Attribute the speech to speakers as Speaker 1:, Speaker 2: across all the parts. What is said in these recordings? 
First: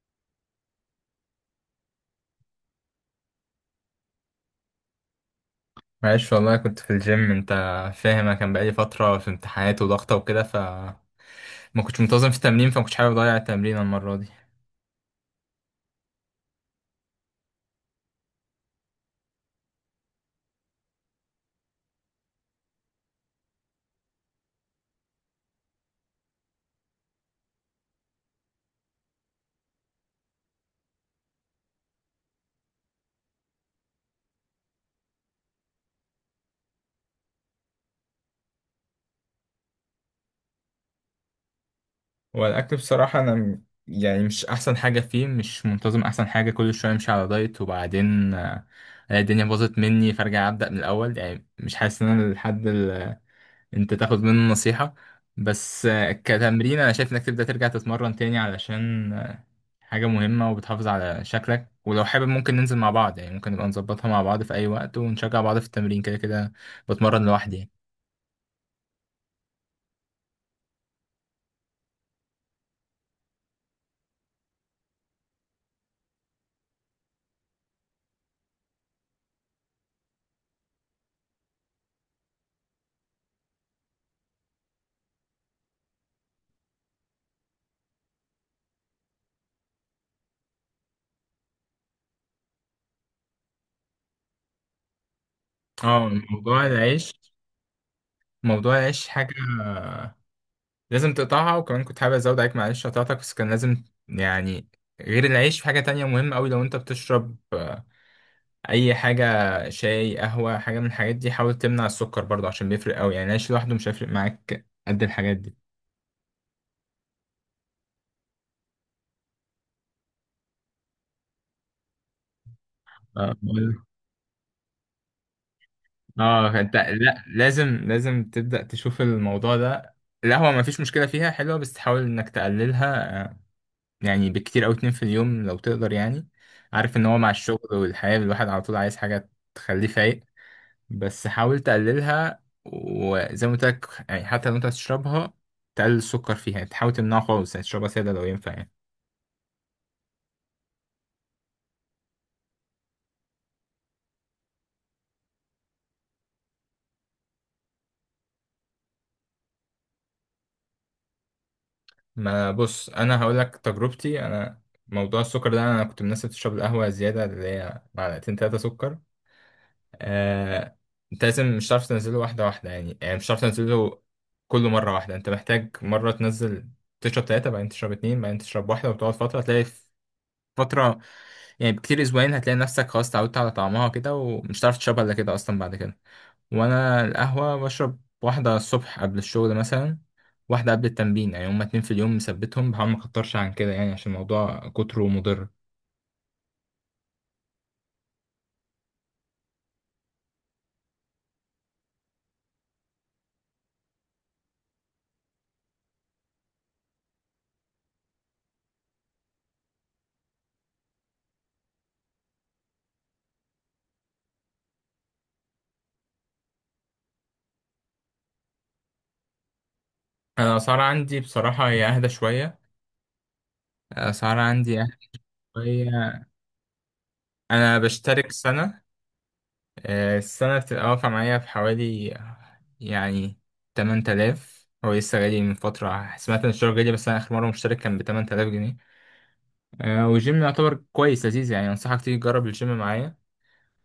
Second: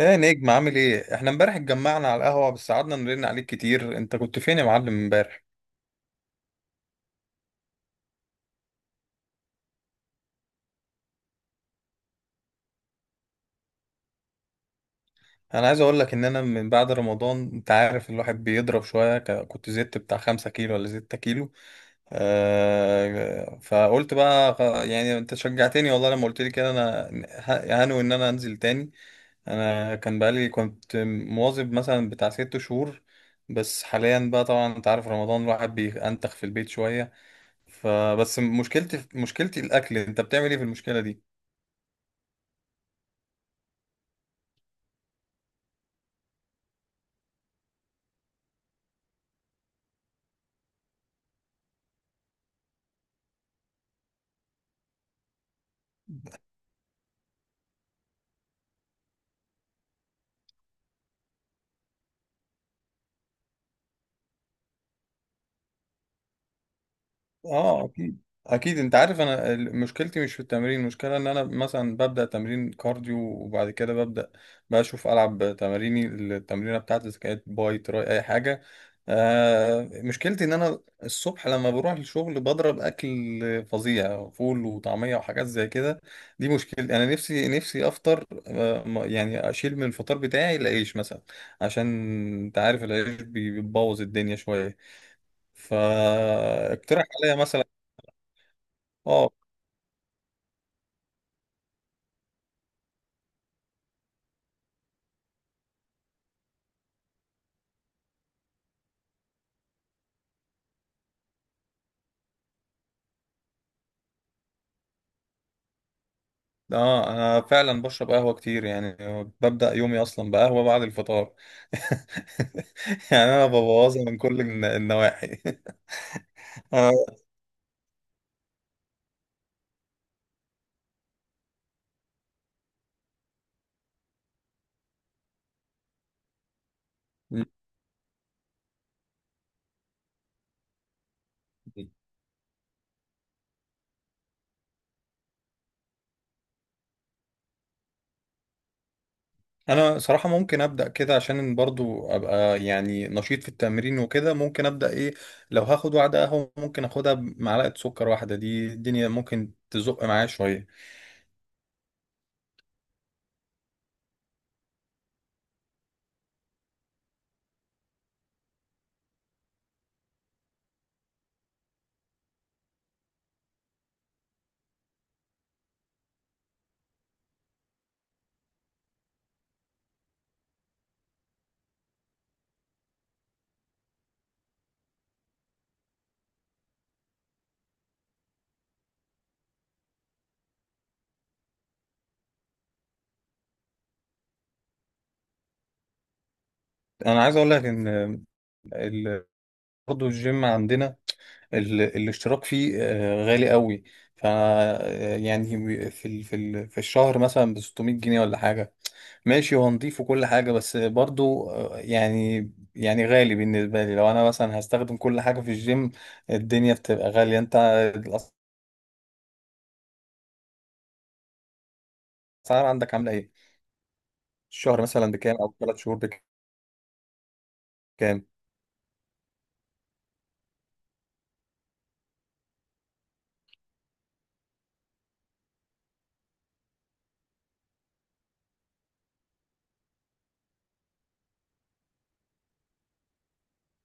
Speaker 1: ايه نجم؟ عامل ايه؟ احنا امبارح اتجمعنا على القهوة، بس قعدنا نرن عليك كتير. انت كنت فين يا معلم امبارح؟
Speaker 2: معلش، والله كنت في الجيم. انت فاهم، انا كان بقالي فترة في امتحانات وضغطة وكده، ما كنتش منتظم في التمرين، فما كنتش حابب اضيع التمرين المرة دي.
Speaker 1: انا عايز اقول لك ان انا من بعد رمضان، انت عارف الواحد بيضرب شوية، كنت زدت بتاع 5 كيلو ولا 6 كيلو. فقلت بقى يعني انت شجعتني والله لما قلت لي كده. انا هنوي ان انا انزل تاني. انا كان بقالي كنت مواظب مثلا بتاع 6 شهور. بس حاليا بقى، طبعا انت عارف، رمضان الواحد بينتخ في البيت شوية. فبس مشكلتي مشكلتي الاكل. انت بتعمل ايه في المشكله دي؟
Speaker 2: والاكل بصراحة، انا يعني مش احسن حاجة فيه، مش منتظم. احسن حاجة كل شوية امشي على دايت وبعدين الاقي الدنيا باظت مني، فارجع ابدأ من الاول. يعني مش حاسس ان انا الحد اللي انت تاخد منه نصيحة. بس كتمرين انا شايف انك تبدأ ترجع تتمرن تاني، علشان حاجة مهمة وبتحافظ على شكلك. ولو حابب ممكن ننزل مع بعض، يعني ممكن نبقى نظبطها مع بعض في أي وقت ونشجع بعض في التمرين. كده كده بتمرن لوحدي يعني.
Speaker 1: اه، اكيد. اكيد انت عارف انا مشكلتي مش في التمرين. المشكله ان انا مثلا ببدا تمرين كارديو وبعد كده ببدا بقى اشوف العب تماريني. التمرينه بتاعتي اذا كانت باي تراي اي حاجه. مشكلتي ان انا الصبح لما بروح الشغل بضرب اكل فظيع، فول وطعميه وحاجات زي كده. دي مشكلتي. انا نفسي نفسي افطر، يعني اشيل من الفطار بتاعي العيش مثلا، عشان انت عارف العيش بيبوظ الدنيا شويه.
Speaker 2: اه،
Speaker 1: فاقترح عليا مثلا.
Speaker 2: موضوع العيش
Speaker 1: اه،
Speaker 2: حاجة لازم تقطعها. وكمان كنت حابب أزود عليك، مع العيش قطعتك بس كان لازم يعني غير العيش في حاجة تانية مهمة أوي. لو أنت بتشرب أي حاجة، شاي، قهوة، حاجة من الحاجات دي، حاول تمنع السكر برضه، عشان بيفرق أوي. يعني العيش لوحده مش هيفرق معاك قد الحاجات
Speaker 1: اه، انا فعلا بشرب قهوه كتير يعني. ببدا يومي اصلا بقهوه بعد الفطار. يعني انا
Speaker 2: دي.
Speaker 1: ببوظها من كل النواحي.
Speaker 2: اه انت،
Speaker 1: آه،
Speaker 2: لا، لازم لازم تبدأ تشوف الموضوع ده. القهوة ما فيش مشكلة فيها، حلوة، بس تحاول انك تقللها. يعني بكتير او اتنين في اليوم لو تقدر يعني. عارف ان هو مع الشغل والحياة، الواحد على طول عايز حاجة تخليه فايق، بس حاول تقللها. وزي ما قلت لك، يعني حتى لو انت هتشربها، تقلل السكر فيها، يعني تحاول تمنعه خالص، يعني تشربها سادة لو ينفع يعني.
Speaker 1: انا صراحه ممكن ابدا كده عشان برضو ابقى يعني نشيط في التمرين وكده. ممكن ابدا ايه؟ لو هاخد واحده قهوه ممكن اخدها بمعلقه سكر واحده، دي الدنيا ممكن تزق معايا شويه.
Speaker 2: ما بص، انا هقول لك تجربتي انا. موضوع السكر ده، انا كنت من الناس اللي بتشرب القهوة زيادة، اللي هي معلقتين تلاتة سكر. آه، انت لازم مش هتعرف تنزله واحدة واحدة، يعني مش هتعرف تنزله كله مرة واحدة. انت محتاج مرة تنزل، تشرب تلاتة، بعدين تشرب اتنين، بعدين تشرب واحدة، وتقعد فترة. هتلاقي في فترة يعني بكتير اسبوعين، هتلاقي نفسك خلاص اتعودت على طعمها كده، ومش هتعرف تشربها الا كده اصلا بعد كده. وانا القهوة بشرب واحدة الصبح قبل الشغل مثلا، واحدة قبل التمرين، يعني هما اتنين في اليوم مثبتهم، بحاول ما اكترش عن كده يعني، عشان الموضوع كتره مضر.
Speaker 1: انا عايز اقول لك ان برضه الجيم عندنا، الاشتراك فيه غالي قوي. ف آه، يعني في الشهر مثلا ب 600 جنيه ولا حاجه. ماشي هو نضيف وكل حاجه، بس برضه يعني غالي بالنسبه لي لو انا مثلا هستخدم كل حاجه في الجيم. الدنيا بتبقى غاليه. انت
Speaker 2: انا الاسعار عندي بصراحة هي اهدى شوية.
Speaker 1: الاسعار عندك عامله ايه؟
Speaker 2: الاسعار عندي
Speaker 1: الشهر
Speaker 2: اهدى
Speaker 1: مثلا بكام او 3 شهور؟
Speaker 2: شوية. انا
Speaker 1: بكام؟
Speaker 2: بشترك سنة. السنة بتبقى واقفة معايا في حوالي يعني 8000. هو لسه غالي. من فترة سمعت ان الشغل غالي، بس انا اخر مرة مشترك كان ب 8000 جنيه. والجيم يعتبر كويس لذيذ يعني. انصحك تيجي تجرب الجيم معايا.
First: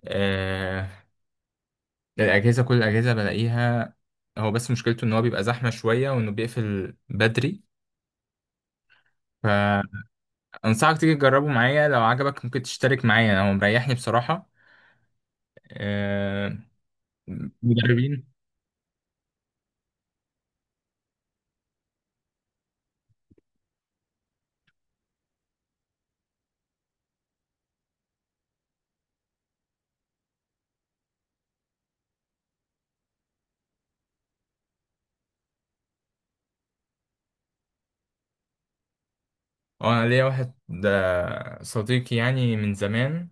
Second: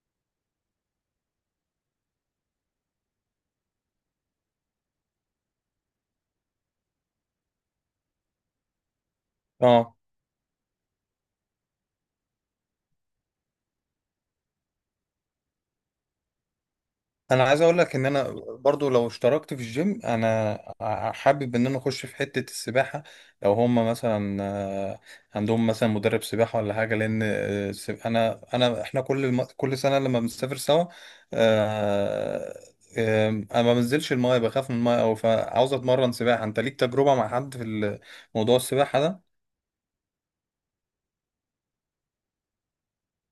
Speaker 2: آه، الاجهزة، كل الاجهزة بلاقيها. هو بس مشكلته ان هو بيبقى زحمة شوية، وانه بيقفل بدري.
Speaker 1: اه.
Speaker 2: فانصحك تيجي تجربه معايا، لو عجبك ممكن تشترك معايا، هو مريحني بصراحة. آه،
Speaker 1: انا عايز اقول لك ان انا
Speaker 2: مدربين.
Speaker 1: برضو لو اشتركت في الجيم، انا حابب ان انا اخش في حتة السباحة. لو هم مثلا عندهم مثلا مدرب سباحة ولا حاجة. لان انا انا احنا كل كل سنة لما بنسافر سوا، آه، انا ما بنزلش المايه، بخاف من المايه، او فعاوز اتمرن سباحة. انت ليك تجربة مع حد في موضوع السباحة ده؟
Speaker 2: اه، انا ليا واحد، ده صديقي يعني من زمان.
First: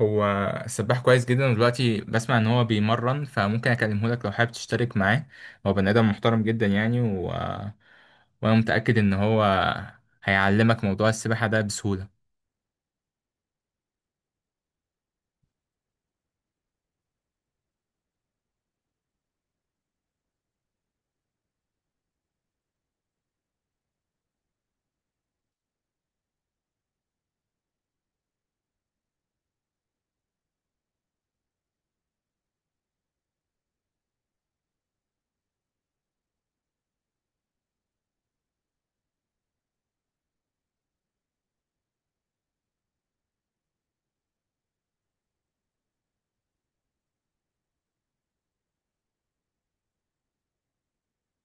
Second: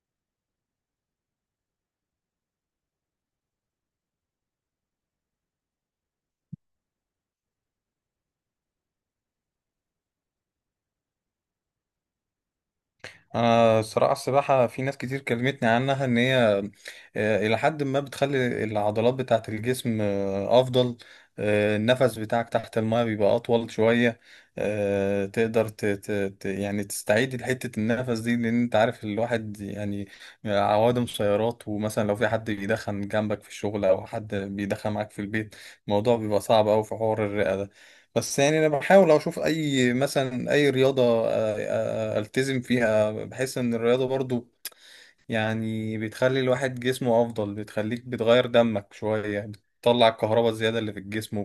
Speaker 2: هو سباح كويس جدا، ودلوقتي بسمع ان هو بيمرن، فممكن اكلمه لك لو حابب تشترك معاه. هو بني ادم محترم جدا يعني وانا متاكد ان هو هيعلمك موضوع السباحه ده بسهوله.
Speaker 1: انا صراحة السباحة، في ناس كتير كلمتني عنها ان هي الى حد ما بتخلي العضلات بتاعة الجسم افضل. النفس بتاعك تحت الماء بيبقى اطول شوية. تقدر يعني تستعيد حتة النفس دي، لان انت عارف الواحد يعني عوادم سيارات، ومثلا لو في حد بيدخن جنبك في الشغل او حد بيدخن معاك في البيت، الموضوع بيبقى صعب اوي في حوار الرئة ده. بس يعني انا بحاول اشوف اي، مثلا اي رياضه التزم فيها، بحس ان الرياضه برضو يعني بتخلي الواحد جسمه افضل، بتخليك بتغير دمك شويه، بتطلع الكهرباء الزياده اللي في الجسم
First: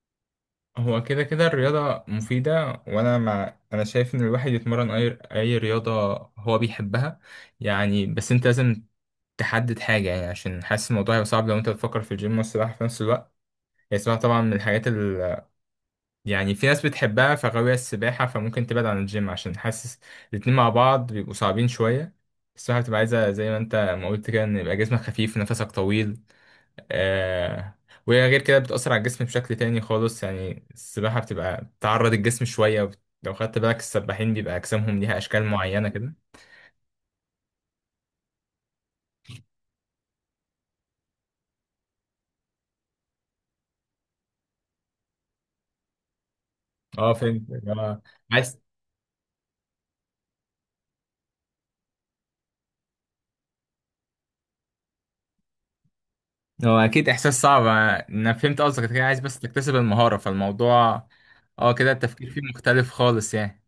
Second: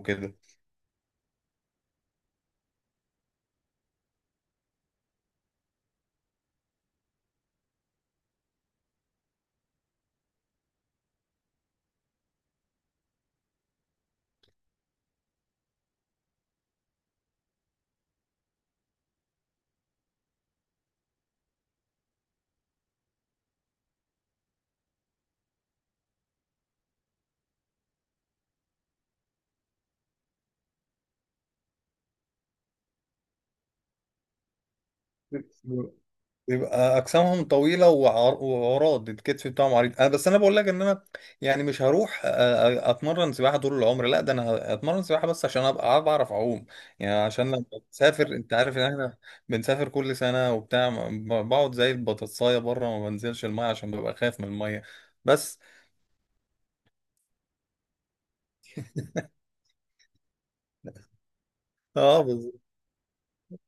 Speaker 2: هو كده كده الرياضه مفيده. وانا مع انا شايف ان الواحد يتمرن اي رياضه هو بيحبها يعني. بس انت لازم تحدد حاجه يعني، عشان حاسس الموضوع هيبقى صعب لو انت بتفكر في الجيم والسباحه في نفس الوقت. هي السباحة طبعا من الحاجات ال... يعني في ناس بتحبها، فغاوية السباحة، فممكن تبعد عن الجيم، عشان حاسس الاتنين مع بعض بيبقوا صعبين شوية. السباحة بتبقى عايزة زي ما انت ما قلت كده، ان يبقى جسمك خفيف، نفسك طويل. آه، وهي غير كده بتأثر على الجسم بشكل تاني خالص، يعني السباحة بتبقى بتعرض الجسم شوية، لو خدت بالك السباحين بيبقى أجسامهم ليها أشكال معينة
Speaker 1: وكده.
Speaker 2: كده.
Speaker 1: بيبقى اجسامهم طويله وعراض، الكتف بتاعهم عريض. انا بس انا بقول لك ان انا يعني مش هروح اتمرن سباحه طول العمر، لا ده انا اتمرن سباحه بس عشان ابقى بعرف اعوم.
Speaker 2: اه،
Speaker 1: يعني عشان
Speaker 2: فهمت
Speaker 1: لما
Speaker 2: اللي هو
Speaker 1: بسافر، انت
Speaker 2: عايز.
Speaker 1: عارف ان احنا بنسافر كل سنه وبتاع، بقعد زي البطاطسايه بره، ما بنزلش الميه عشان ببقى خايف من الميه بس.
Speaker 2: هو اكيد احساس صعب. انا فهمت قصدك انت كده، عايز بس تكتسب المهارة. فالموضوع اه كده
Speaker 1: اه،
Speaker 2: التفكير فيه مختلف خالص يعني.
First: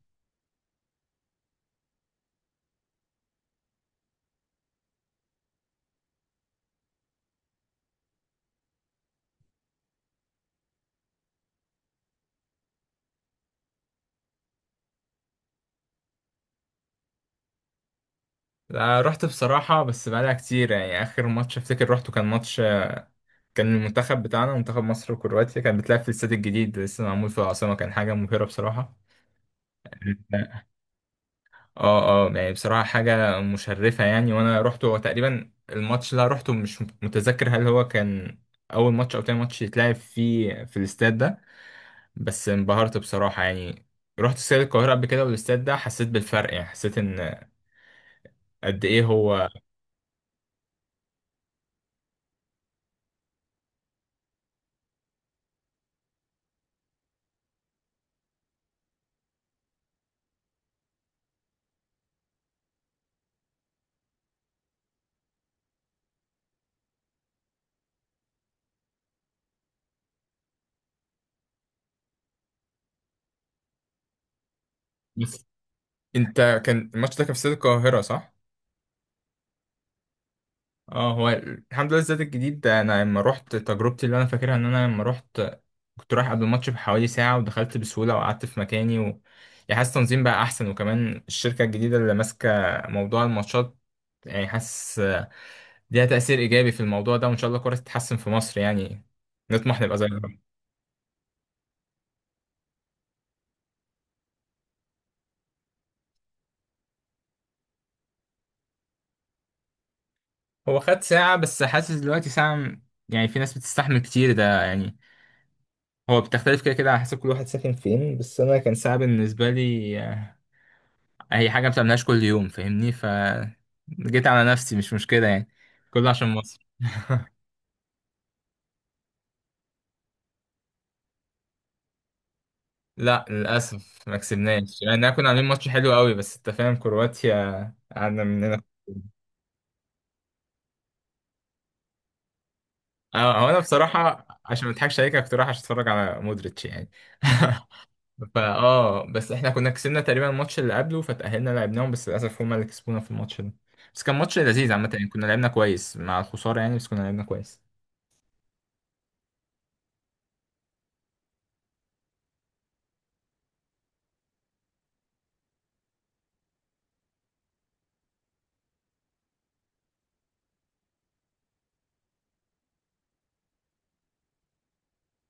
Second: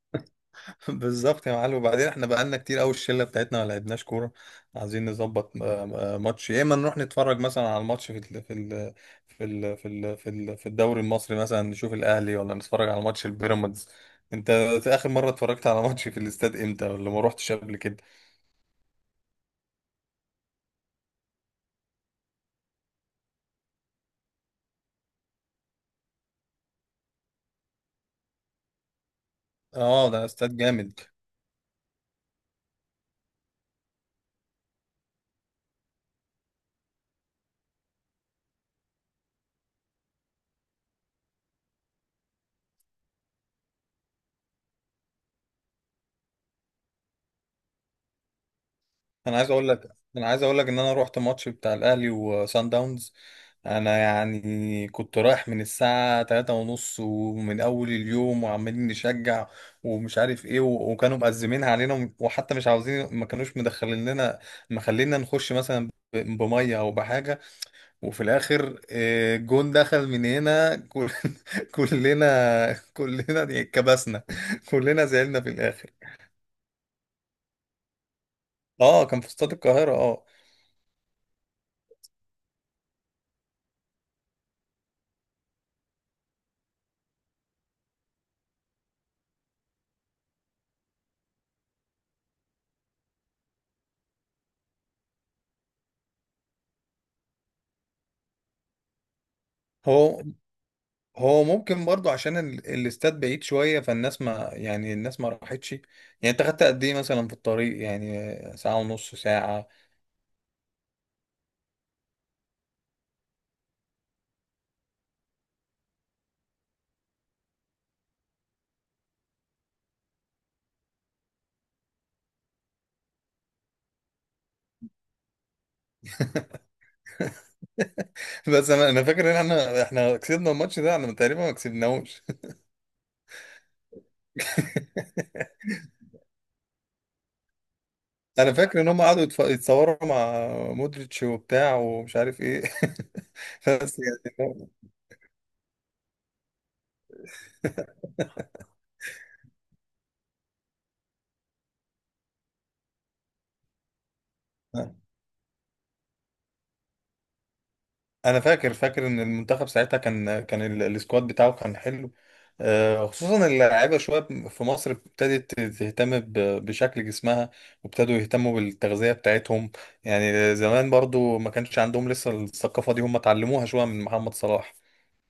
Speaker 1: بالظبط يا معلم. وبعدين احنا بقالنا كتير قوي، الشله بتاعتنا ما لعبناش كوره. عايزين نظبط ماتش، يا اما نروح نتفرج مثلا على الماتش في الدوري المصري، مثلا نشوف الاهلي ولا نتفرج على ماتش البيراميدز. انت اخر مره اتفرجت على ماتش في الاستاد امتى؟ ولا ما روحتش قبل كده؟
Speaker 2: أنا رحت بصراحة، بس بقالها كتير يعني. اخر ماتش افتكر روحته كان ماتش، كان المنتخب بتاعنا منتخب مصر وكرواتيا، كان بتلعب في الاستاد الجديد لسه معمول في العاصمة. كان حاجة مبهرة بصراحة.
Speaker 1: اه، ده استاد جامد.
Speaker 2: اه، اه، يعني بصراحة حاجة مشرفة يعني. وانا رحت، هو تقريبا الماتش اللي أنا روحته مش متذكر هل هو كان اول ماتش او تاني ماتش يتلعب فيه في الاستاد ده، بس انبهرت بصراحة يعني. رحت استاد القاهرة قبل كده، والاستاد ده حسيت بالفرق يعني، حسيت ان قد ايه
Speaker 1: انا
Speaker 2: هو.
Speaker 1: عايز اقول لك انا عايز اقول لك ان انا رحت ماتش بتاع الاهلي وسان داونز. انا يعني كنت رايح من الساعه 3 ونص، ومن اول اليوم وعمالين نشجع ومش عارف ايه. و- وكانوا مأزمين علينا، وحتى مش عاوزين، ما كانوش مدخلين لنا مخلينا نخش مثلا بميه او بحاجه. وفي الاخر، جون دخل من هنا. كلنا كلنا اتكبسنا. كلنا زعلنا
Speaker 2: بس
Speaker 1: في الاخر.
Speaker 2: انت، كان الماتش ده كان في استاد القاهرة صح؟
Speaker 1: اه، كان في استاد القاهره، اه.
Speaker 2: اه، هو الحمد لله الزاد الجديد ده، انا لما رحت تجربتي اللي انا فاكرها ان انا لما رحت كنت رايح قبل الماتش بحوالي ساعة، ودخلت بسهولة وقعدت في مكاني يعني حاسس التنظيم بقى احسن. وكمان الشركة الجديدة اللي ماسكة موضوع الماتشات، يعني حاسس ليها تأثير ايجابي في الموضوع ده، وان شاء الله الكورة تتحسن في مصر يعني، نطمح نبقى زيها.
Speaker 1: هو هو ممكن برضو عشان الاستاد بعيد شوية، فالناس ما يعني، الناس ما راحتش يعني. انت خدت قد ايه مثلا في الطريق؟ يعني ساعة، ونص ساعة؟
Speaker 2: هو خد ساعة، بس حاسس دلوقتي ساعة يعني في ناس بتستحمل كتير ده يعني. هو بتختلف كده كده على حسب كل واحد ساكن فين، بس أنا كان ساعة بالنسبة لي. هي حاجة ما بتعملهاش كل يوم، فاهمني؟ جيت على نفسي، مش مشكلة يعني. كله عشان مصر.
Speaker 1: بس انا فاكر ان احنا كسبنا الماتش ده، احنا تقريبا ما كسبناهوش.
Speaker 2: لا للأسف ما كسبناش يعني. احنا كنا عاملين ماتش حلو قوي، بس أنت فاهم كرواتيا قعدنا
Speaker 1: انا
Speaker 2: مننا.
Speaker 1: فاكر ان هم قعدوا يتصوروا مع مودريتش وبتاع ومش عارف ايه.
Speaker 2: اه، هو أنا
Speaker 1: بس
Speaker 2: بصراحة عشان
Speaker 1: يعني
Speaker 2: ما أضحكش عليك، أنا كنت رايح عشان أتفرج على مودريتش يعني. فا اه، بس احنا كنا كسبنا تقريبا الماتش اللي قبله فتأهلنا لعبناهم، بس للأسف هما اللي كسبونا في الماتش ده. بس كان ماتش لذيذ عامة يعني، كنا لعبنا كويس مع الخسارة يعني، بس كنا لعبنا كويس.
Speaker 1: انا فاكر فاكر ان المنتخب ساعتها كان السكواد بتاعه كان حلو. خصوصا اللعيبه شويه في مصر ابتدت تهتم بشكل جسمها، وابتدوا يهتموا بالتغذيه بتاعتهم. يعني زمان برضو ما كانش عندهم لسه الثقافه دي، هم اتعلموها شويه من محمد صلاح.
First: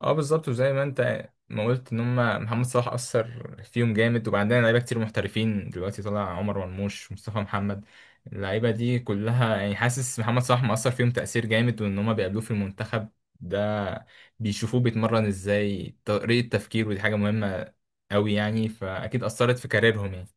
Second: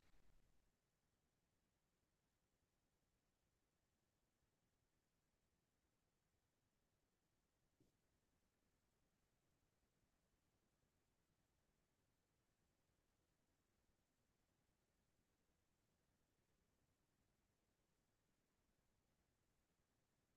Speaker 2: اه، بالظبط. وزي ما انت ما قلت ان هم، محمد صلاح اثر فيهم جامد. وبعدين لعيبه كتير محترفين دلوقتي، طلع عمر مرموش، مصطفى محمد، اللعيبه دي كلها، يعني حاسس محمد صلاح مأثر فيهم تأثير جامد، وان هم بيقابلوه في المنتخب ده بيشوفوه بيتمرن ازاي، طريقه التفكير، ودي حاجه مهمه قوي يعني، فاكيد أثرت في كاريرهم يعني.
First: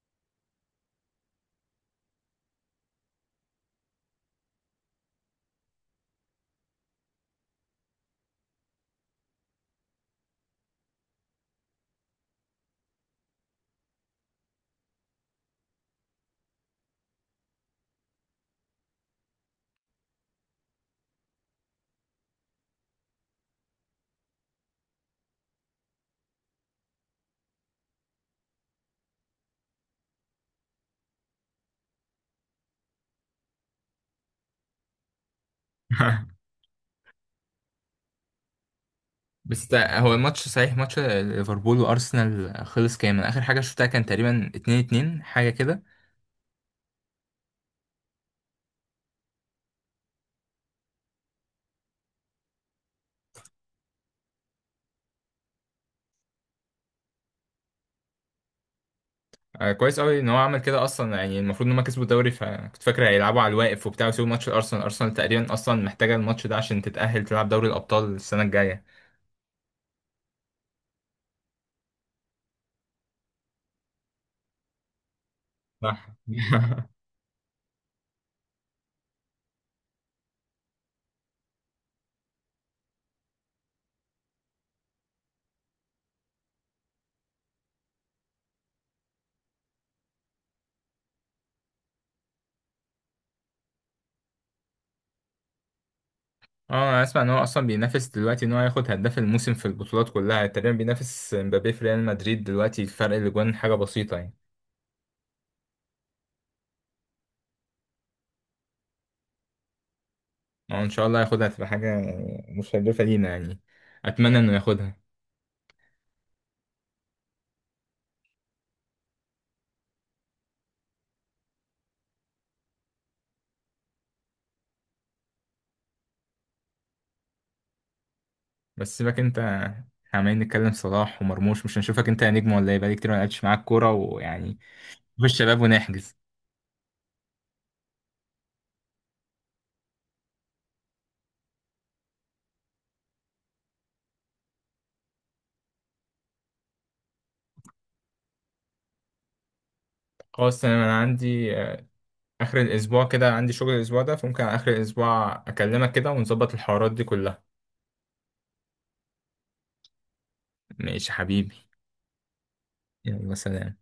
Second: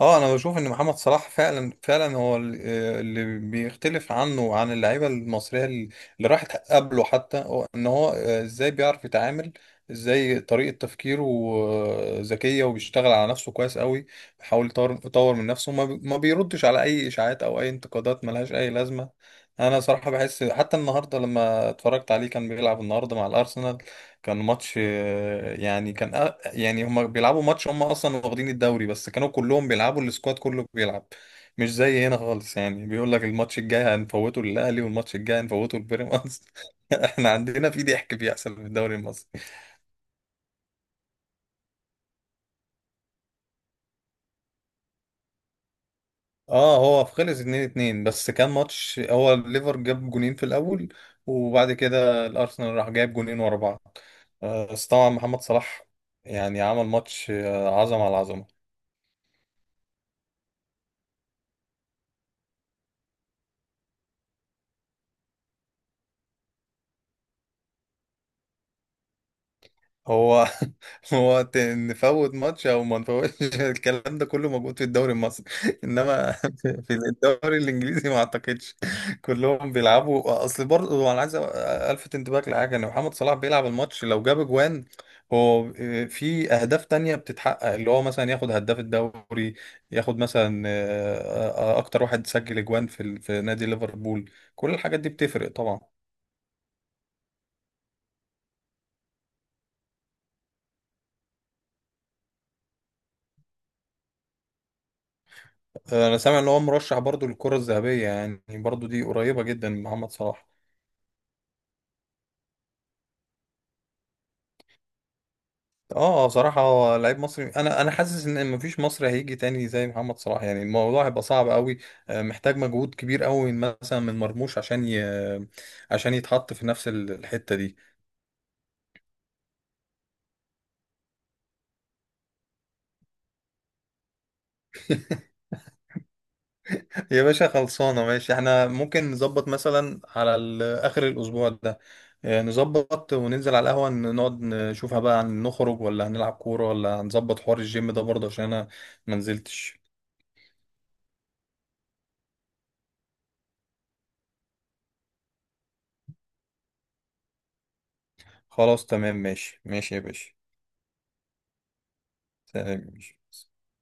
Speaker 1: اه، انا بشوف ان محمد صلاح فعلا فعلا هو اللي بيختلف عنه وعن اللعيبه المصريه، اللي راحت قبله حتى هو، ان هو ازاي بيعرف يتعامل، ازاي طريقه تفكيره ذكيه وبيشتغل على نفسه كويس قوي. بيحاول يطور يطور من نفسه، ما بيردش على اي اشاعات او اي انتقادات ملهاش اي لازمه. انا صراحه بحس حتى النهارده لما اتفرجت عليه كان بيلعب النهارده مع الارسنال. كان ماتش يعني كان يعني هما بيلعبوا ماتش، هما اصلا واخدين الدوري، بس كانوا كلهم بيلعبوا، السكواد كله بيلعب، مش زي هنا خالص. يعني بيقول لك الماتش الجاي هنفوته للاهلي، والماتش الجاي هنفوته لبيراميدز. احنا عندنا في ضحك بيحصل في الدوري المصري.
Speaker 2: بس هو الماتش صحيح، ماتش ليفربول وارسنال خلص كام؟ انا اخر حاجه شفتها كان تقريبا 2-2 حاجه كده.
Speaker 1: اه، هو خلص 2-2. بس كان ماتش، هو الليفر جاب جونين في الاول وبعد كده الارسنال راح جايب جونين ورا بعض. بس طبعا محمد صلاح يعني عمل ماتش عظمه على عظمه.
Speaker 2: آه، كويس قوي ان هو عمل كده اصلا يعني. المفروض ان هم كسبوا الدوري، فكنت فاكر هيلعبوا على الواقف وبتاع، ويسيبوا ماتش الارسنال. ارسنال تقريبا اصلا محتاجه الماتش ده عشان تتاهل تلعب دوري الابطال السنه الجايه.
Speaker 1: هو هو نفوت ماتش او ما نفوتش. الكلام ده كله موجود في الدوري المصري.
Speaker 2: صح.
Speaker 1: انما في الدوري الانجليزي ما اعتقدش. كلهم بيلعبوا اصل برضه هو. انا عايز الفت انتباهك لحاجه، ان محمد صلاح بيلعب الماتش لو جاب اجوان، هو في اهداف تانية بتتحقق، اللي هو مثلا ياخد هداف الدوري، ياخد مثلا اكتر واحد سجل اجوان في نادي ليفربول. كل الحاجات دي بتفرق طبعا.
Speaker 2: اه، انا اسمع ان هو اصلا بينافس دلوقتي ان هو ياخد هداف الموسم في البطولات كلها تقريبا، بينافس مبابي في ريال مدريد دلوقتي، فرق الاجوان حاجه بسيطه يعني.
Speaker 1: انا سامع ان هو مرشح برضو للكرة الذهبية، يعني برضو دي قريبة جدا من محمد صلاح.
Speaker 2: اه، ان شاء الله ياخدها، تبقى حاجه يعني مشرفه لينا يعني. اتمنى انه ياخدها.
Speaker 1: اه. صراحة هو لعيب مصري، انا حاسس ان مفيش مصري هيجي تاني زي محمد صلاح، يعني الموضوع هيبقى صعب قوي. محتاج مجهود كبير قوي مثلا من مرموش عشان عشان يتحط في نفس الحتة دي.
Speaker 2: بس سيبك انت، إحنا عمالين نتكلم صلاح ومرموش، مش هنشوفك انت يا نجم ولا ايه؟ بقالي كتير ما لعبتش معاك كوره، ويعني نخش شباب ونحجز.
Speaker 1: يا باشا خلصانة. ماشي، احنا ممكن نظبط مثلا على اخر الاسبوع ده. نظبط وننزل على القهوة، نقعد نشوفها بقى. نخرج ولا هنلعب كورة، ولا هنظبط حوار الجيم ده برضه، عشان انا ما نزلتش.
Speaker 2: خلاص تمام. انا عندي اخر الاسبوع كده عندي شغل الاسبوع ده، فممكن على اخر الاسبوع اكلمك كده ونظبط الحوارات دي كلها.
Speaker 1: خلاص تمام، ماشي ماشي يا باشا.
Speaker 2: ماشي يا حبيبي.
Speaker 1: تمام، ماشي.
Speaker 2: يلا، سلام.